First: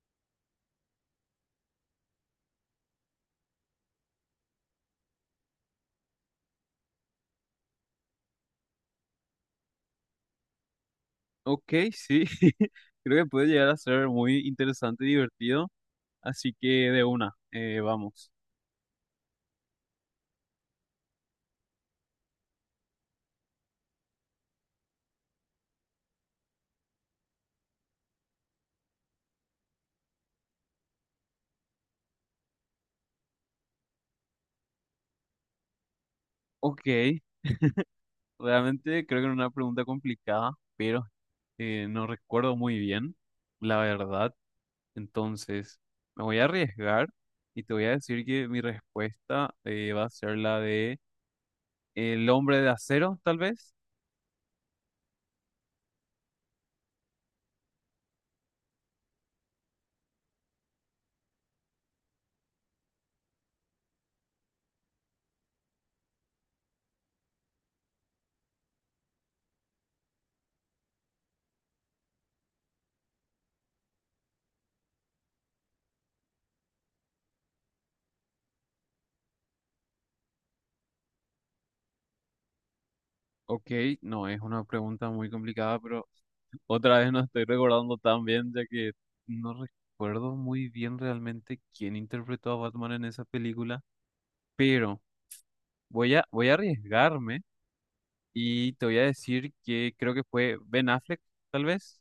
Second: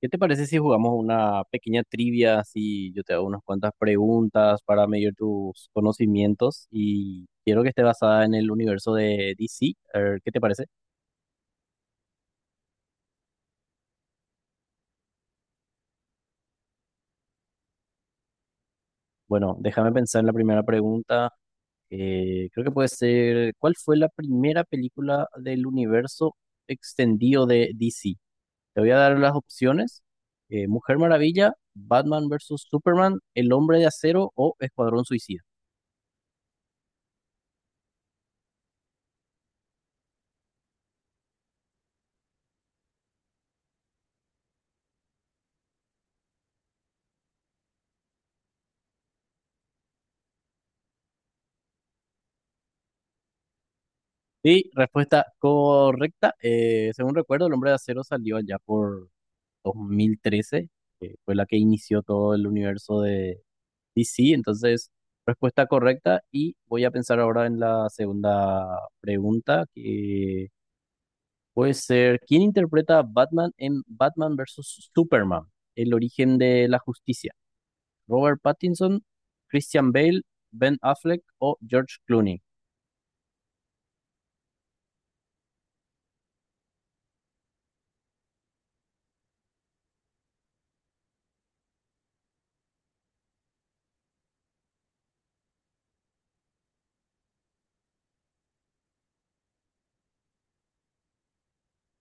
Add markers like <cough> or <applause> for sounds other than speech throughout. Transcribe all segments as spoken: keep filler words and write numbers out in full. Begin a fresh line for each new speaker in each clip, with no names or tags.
¿Qué te parece si jugamos una pequeña trivia? Si yo te hago unas cuantas preguntas para medir tus conocimientos y quiero que esté basada en el universo de D C. A ver, ¿qué te parece?
Ok, sí, <laughs> creo que puede llegar a ser muy interesante y divertido, así que de una, eh, vamos.
Bueno, déjame pensar en la primera pregunta. Eh, creo que puede ser, ¿cuál fue la primera película del universo extendido de D C? Te voy a dar las opciones. eh, Mujer Maravilla, Batman versus. Superman, El Hombre de Acero o Escuadrón Suicida.
Ok, realmente creo que era una pregunta complicada, pero eh, no recuerdo muy bien, la verdad. Entonces, me voy a arriesgar y te voy a decir que mi respuesta eh, va a ser la de el hombre de acero, tal vez.
Sí, respuesta correcta. Eh, según recuerdo, el Hombre de Acero salió allá por dos mil trece, que fue la que inició todo el universo de D C. Entonces, respuesta correcta. Y voy a pensar ahora en la segunda pregunta, que puede ser, ¿quién interpreta a Batman en Batman versus. Superman? El origen de la justicia. ¿Robert Pattinson, Christian Bale, Ben Affleck o George Clooney?
Ok, no, es una pregunta muy complicada, pero otra vez no estoy recordando tan bien, ya que no recuerdo muy bien realmente quién interpretó a Batman en esa película, pero voy a, voy a arriesgarme y te voy a decir que creo que fue Ben Affleck, tal vez.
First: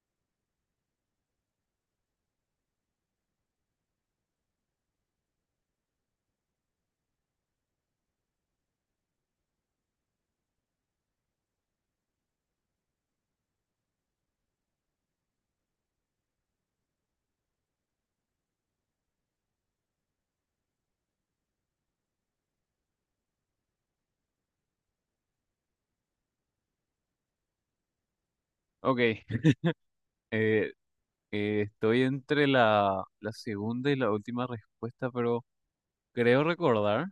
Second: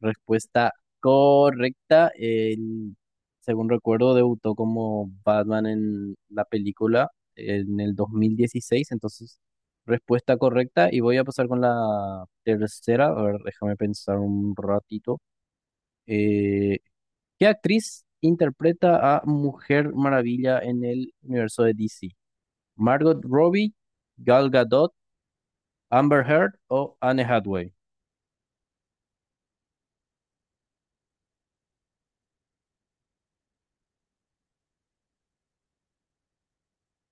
Respuesta correcta. Él, según recuerdo, debutó como Batman en la película en el dos mil dieciséis. Entonces, respuesta correcta. Y voy a pasar con la tercera. A ver, déjame pensar un ratito. Eh, ¿qué actriz interpreta a Mujer Maravilla en el universo de D C? ¿Margot Robbie, Gal Gadot, Amber Heard o Anne Hathaway?
Ok, <laughs> eh, eh, estoy entre la, la segunda y la última respuesta, pero creo recordar,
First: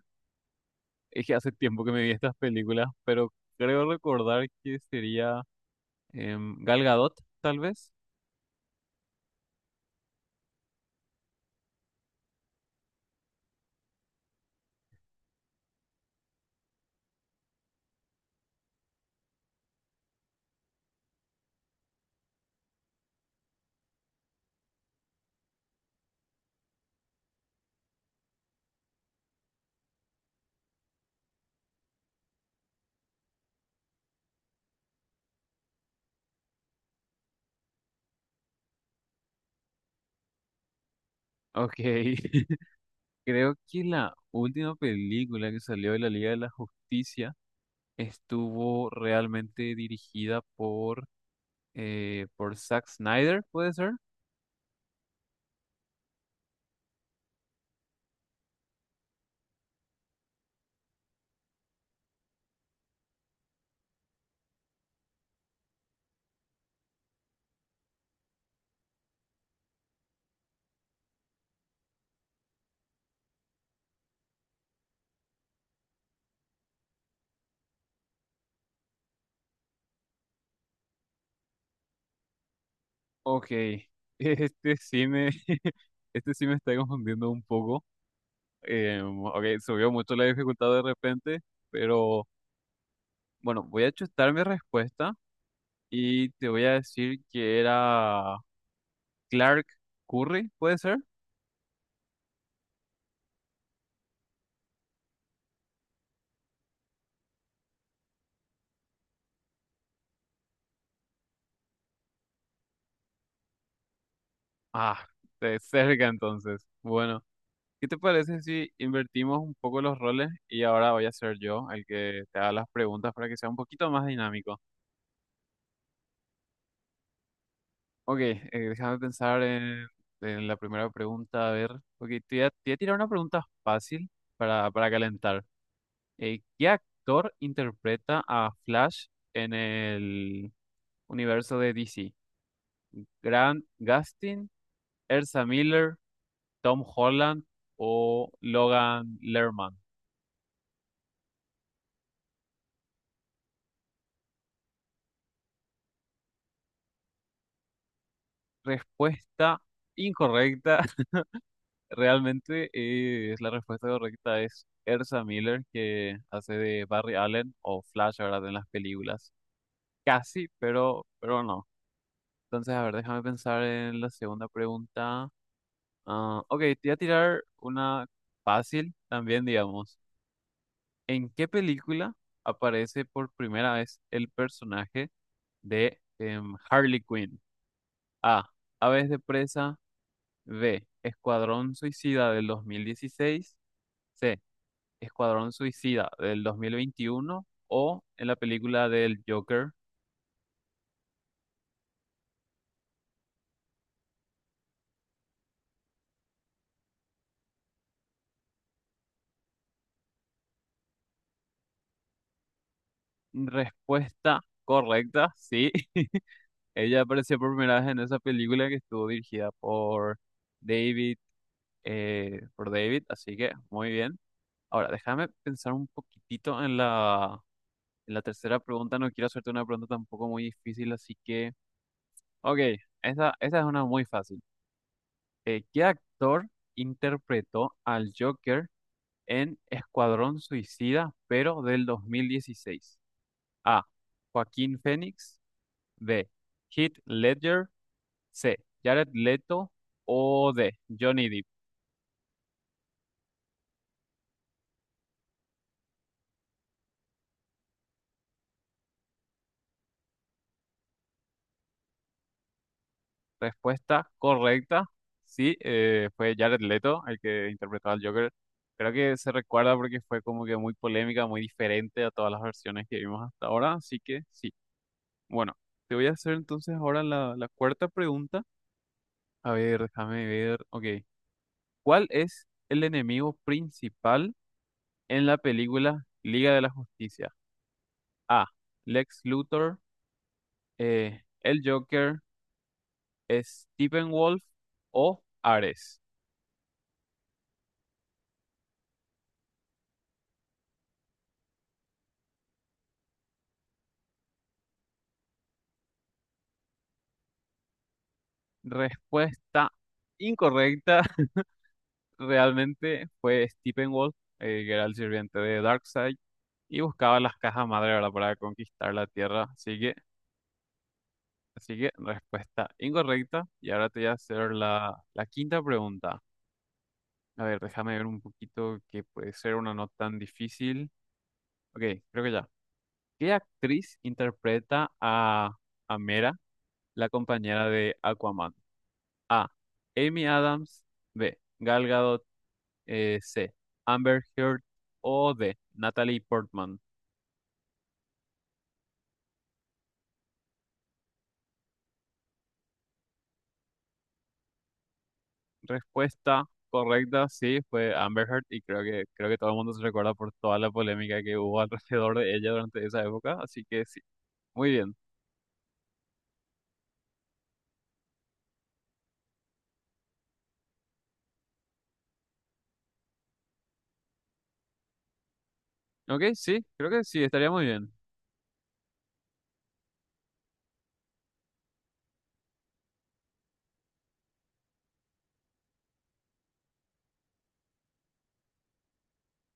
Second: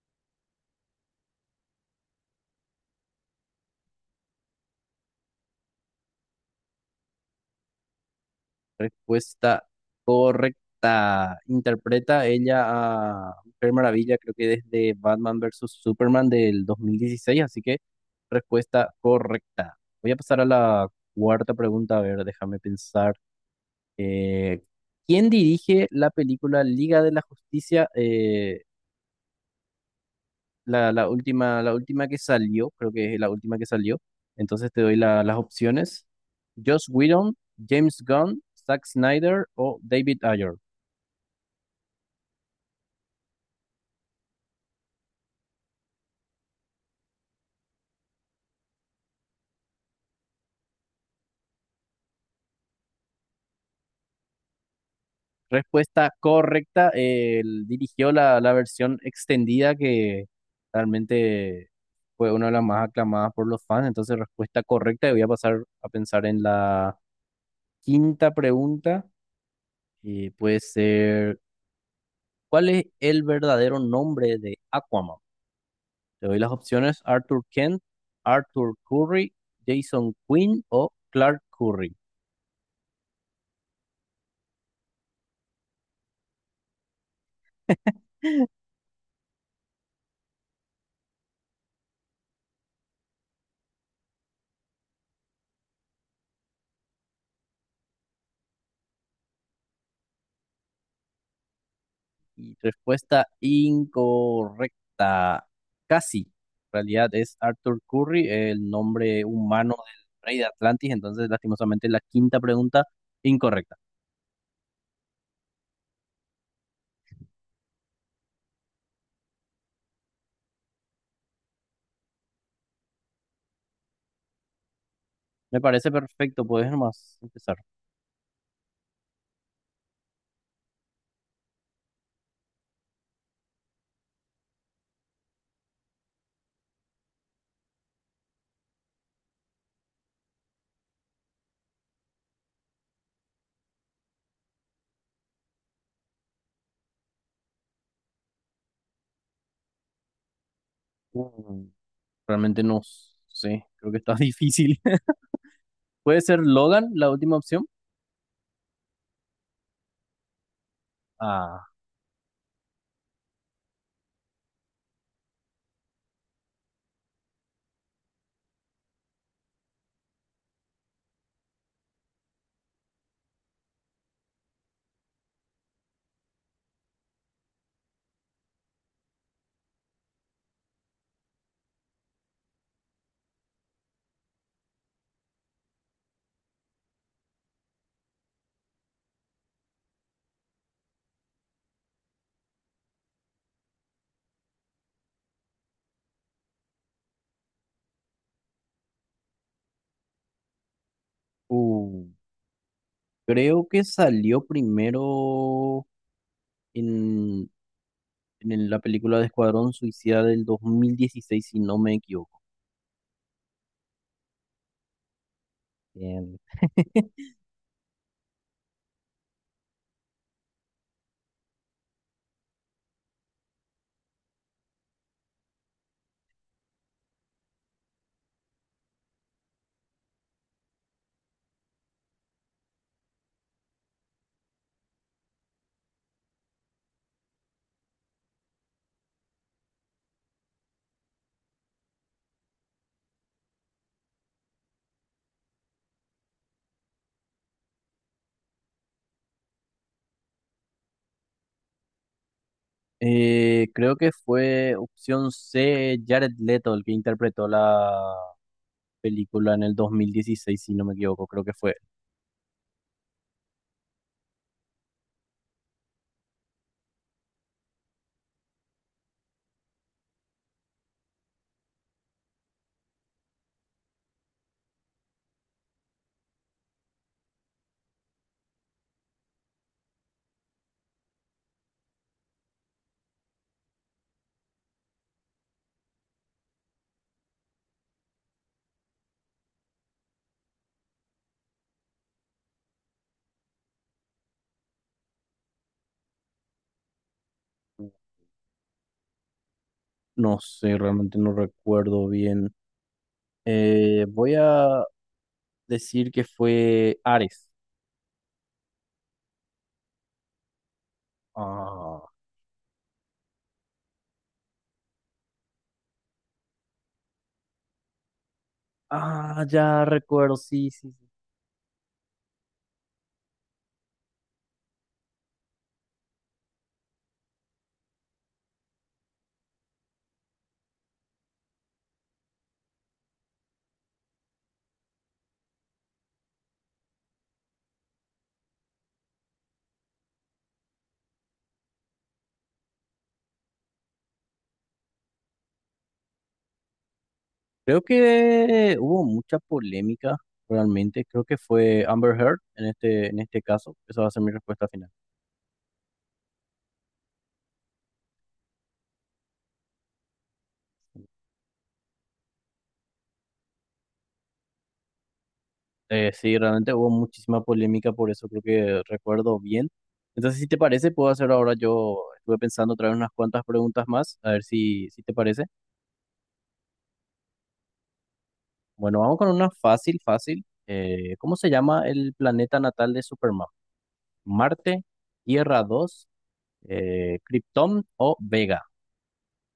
es que hace tiempo que me vi estas películas, pero creo recordar que sería em, Gal Gadot, tal vez.
Respuesta correcta. Interpreta ella a Mujer Maravilla, creo que desde Batman versus Superman del dos mil dieciséis, así que respuesta correcta. Voy a pasar a la cuarta pregunta, a ver, déjame pensar. Eh, ¿quién dirige la película Liga de la Justicia? Eh, la, la última, la última que salió, creo que es la última que salió. Entonces te doy la- las opciones. Joss Whedon, James Gunn, Zack Snyder o David Ayer.
Ok. <laughs> Creo que la última película que salió de la Liga de la Justicia estuvo realmente dirigida por, eh, por Zack Snyder, ¿puede ser?
Respuesta correcta. eh, Él dirigió la, la versión extendida que realmente fue una de las más aclamadas por los fans. Entonces, respuesta correcta. Y voy a pasar a pensar en la quinta pregunta. Y puede ser, ¿cuál es el verdadero nombre de Aquaman? Te doy las opciones: Arthur Kent, Arthur Curry, Jason Quinn o Clark Curry.
Ok, <laughs> este sí me, <laughs> este sí me está confundiendo un poco. Eh, ok, subió mucho la dificultad de repente, pero bueno, voy a chutar mi respuesta y te voy a decir que era Clark Curry, ¿puede ser?
Y respuesta incorrecta. Casi. En realidad es Arthur Curry, el nombre humano del rey de Atlantis. Entonces, lastimosamente, la quinta pregunta incorrecta.
Ah, de cerca entonces. Bueno. ¿Qué te parece si invertimos un poco los roles y ahora voy a ser yo el que te haga las preguntas para que sea un poquito más dinámico?
Me parece perfecto. Puedes nomás empezar.
Ok, eh, déjame pensar en, en la primera pregunta. A ver, ok, te voy a, te voy a tirar una pregunta fácil para, para calentar. Eh, ¿qué actor interpreta a Flash en el universo de D C? ¿Grant Gustin, Ezra Miller, Tom Holland o Logan Lerman?
Mm, Realmente no sé. Creo que está <laughs> difícil. ¿Puede ser Logan la última opción?
Respuesta incorrecta.
Ah,
Realmente eh, es la respuesta correcta es Ersa Miller, que hace de Barry Allen o Flash, ¿verdad? En las películas. Casi, pero, pero no. Entonces, a ver, déjame pensar en la segunda pregunta. Ah, ok, te voy a tirar una fácil también, digamos. ¿En qué película aparece por primera vez el personaje de em, Harley Quinn? A. Aves de presa. B. Escuadrón Suicida del dos mil dieciséis. C. Escuadrón Suicida del dos mil veintiuno, o en la película del Joker.
uh, creo que salió primero en, en el- la película de Escuadrón Suicida del dos mil dieciséis, si no me equivoco.
Respuesta correcta, sí. <laughs>
Bien,
Ella apareció por primera vez en esa película que estuvo dirigida por David, eh, por David, así que muy bien. Ahora, déjame pensar un poquitito en la, en la tercera pregunta. No quiero hacerte una pregunta tampoco muy difícil, así que... Ok, esa, esa es una muy fácil. Eh, ¿qué actor interpretó al Joker en Escuadrón Suicida, pero del dos mil dieciséis? A. Joaquín Phoenix. B. Heath Ledger. C. Jared Leto. O D. Johnny Depp.
Eh, creo que fue opción C, Jared Leto, el que interpretó la película en el dos mil dieciséis, si no me equivoco, creo que fue.
Respuesta correcta. Sí, eh, fue Jared Leto el que interpretó al Joker. Creo que se recuerda porque fue como que muy polémica, muy diferente a todas las versiones que vimos hasta ahora. Así que sí. Bueno, te voy a hacer entonces ahora la, la cuarta pregunta. A ver, déjame ver. Ok. ¿Cuál es el enemigo principal en la película Liga de la Justicia? A. Lex Luthor, eh, el Joker, Stephen Wolf o Ares.
No sé, realmente no recuerdo bien. Eh, voy a decir que fue Ares.
Respuesta incorrecta. <laughs>
Ah,
Realmente fue Stephen Wolf, eh, que era el sirviente de Darkseid y buscaba las cajas madre, ¿verdad?, para conquistar la
ah,
Tierra. Así
ya
que,
recuerdo, sí, sí, sí.
así que respuesta incorrecta. Y ahora te voy a hacer la, la quinta pregunta. A ver, déjame ver un poquito que puede ser una no tan difícil. Ok, creo que ya. ¿Qué actriz interpreta a, a Mera, la compañera de Aquaman? A. Amy Adams. B. Gal Gadot. eh, C. Amber Heard. O D. Natalie Portman.
Creo que hubo mucha polémica, realmente. Creo que fue Amber Heard en este, en este caso. Esa va a ser mi respuesta final.
Respuesta correcta, sí, fue Amber Heard. Y creo que, creo que todo el mundo se recuerda por toda la polémica que hubo <laughs> alrededor de ella durante esa época. Así que sí, muy bien.
Eh, sí, realmente hubo muchísima polémica por eso, creo que recuerdo bien. Entonces, si te parece, puedo hacer ahora yo, estuve pensando traer unas cuantas preguntas más, a ver si, si te parece.
Ok, sí, creo que sí, estaría muy bien.
Bueno, vamos con una fácil, fácil. Eh, ¿cómo se llama el planeta natal de Superman? ¿Marte, Tierra dos eh, Krypton o Vega?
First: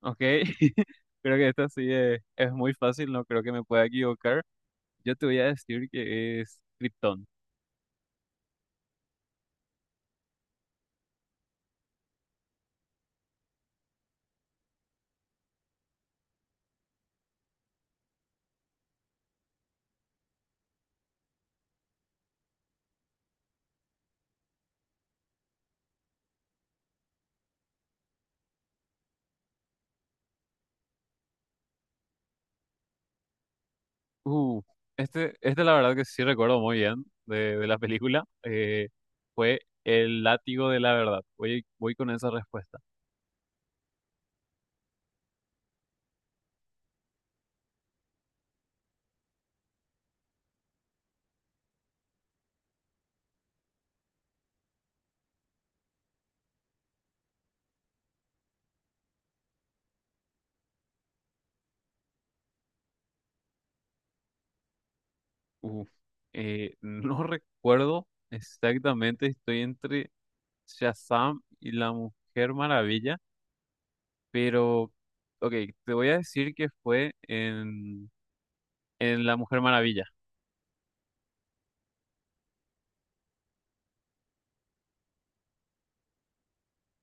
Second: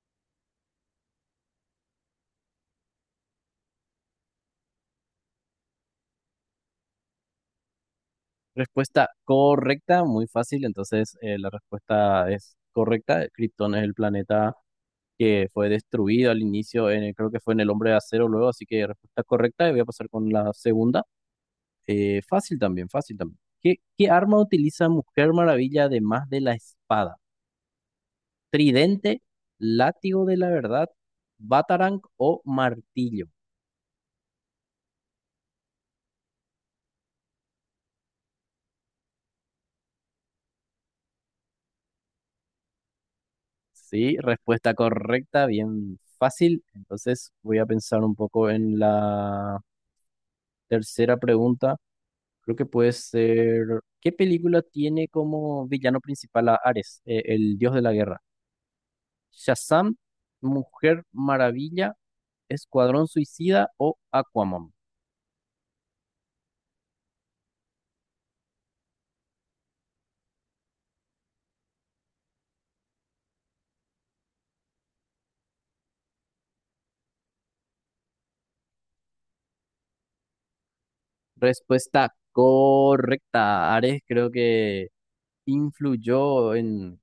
Ok, <laughs> creo que esta sí es, es muy fácil, no creo que me pueda equivocar. Yo te voy a decir que es Krypton.
Respuesta correcta, muy fácil, entonces eh, la respuesta es correcta. Krypton es el planeta que fue destruido al inicio, en el- creo que fue en el Hombre de Acero luego, así que respuesta correcta, y voy a pasar con la segunda. Eh, fácil también, fácil también. ¿Qué, ¿qué arma utiliza Mujer Maravilla además de la espada? ¿Tridente, látigo de la verdad, batarang o martillo?
Uh, este, este la verdad que sí recuerdo muy bien de, de la película. Eh, fue el látigo de la verdad. Voy, voy con esa respuesta.
Sí, respuesta correcta, bien fácil. Entonces voy a pensar un poco en la tercera pregunta. Creo que puede ser. ¿Qué película tiene como villano principal a Ares, eh, el dios de la guerra? ¿Shazam, Mujer Maravilla, Escuadrón Suicida o Aquaman?
Uh, eh, no <laughs> recuerdo exactamente, estoy entre Shazam y la Mujer Maravilla, pero, ok, te voy a decir que fue en, en la Mujer Maravilla.
Respuesta correcta. Ares creo que influyó en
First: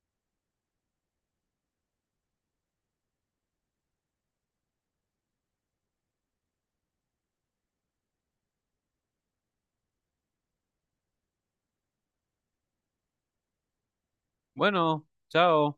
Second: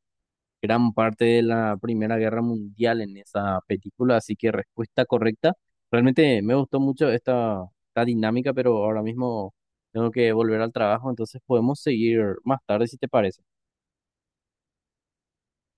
gran parte de la Primera Guerra Mundial en esa película, así que respuesta correcta. Realmente me gustó mucho esta, esta dinámica, pero ahora mismo tengo que volver al trabajo, entonces podemos seguir más tarde si te parece.
Bueno, chao.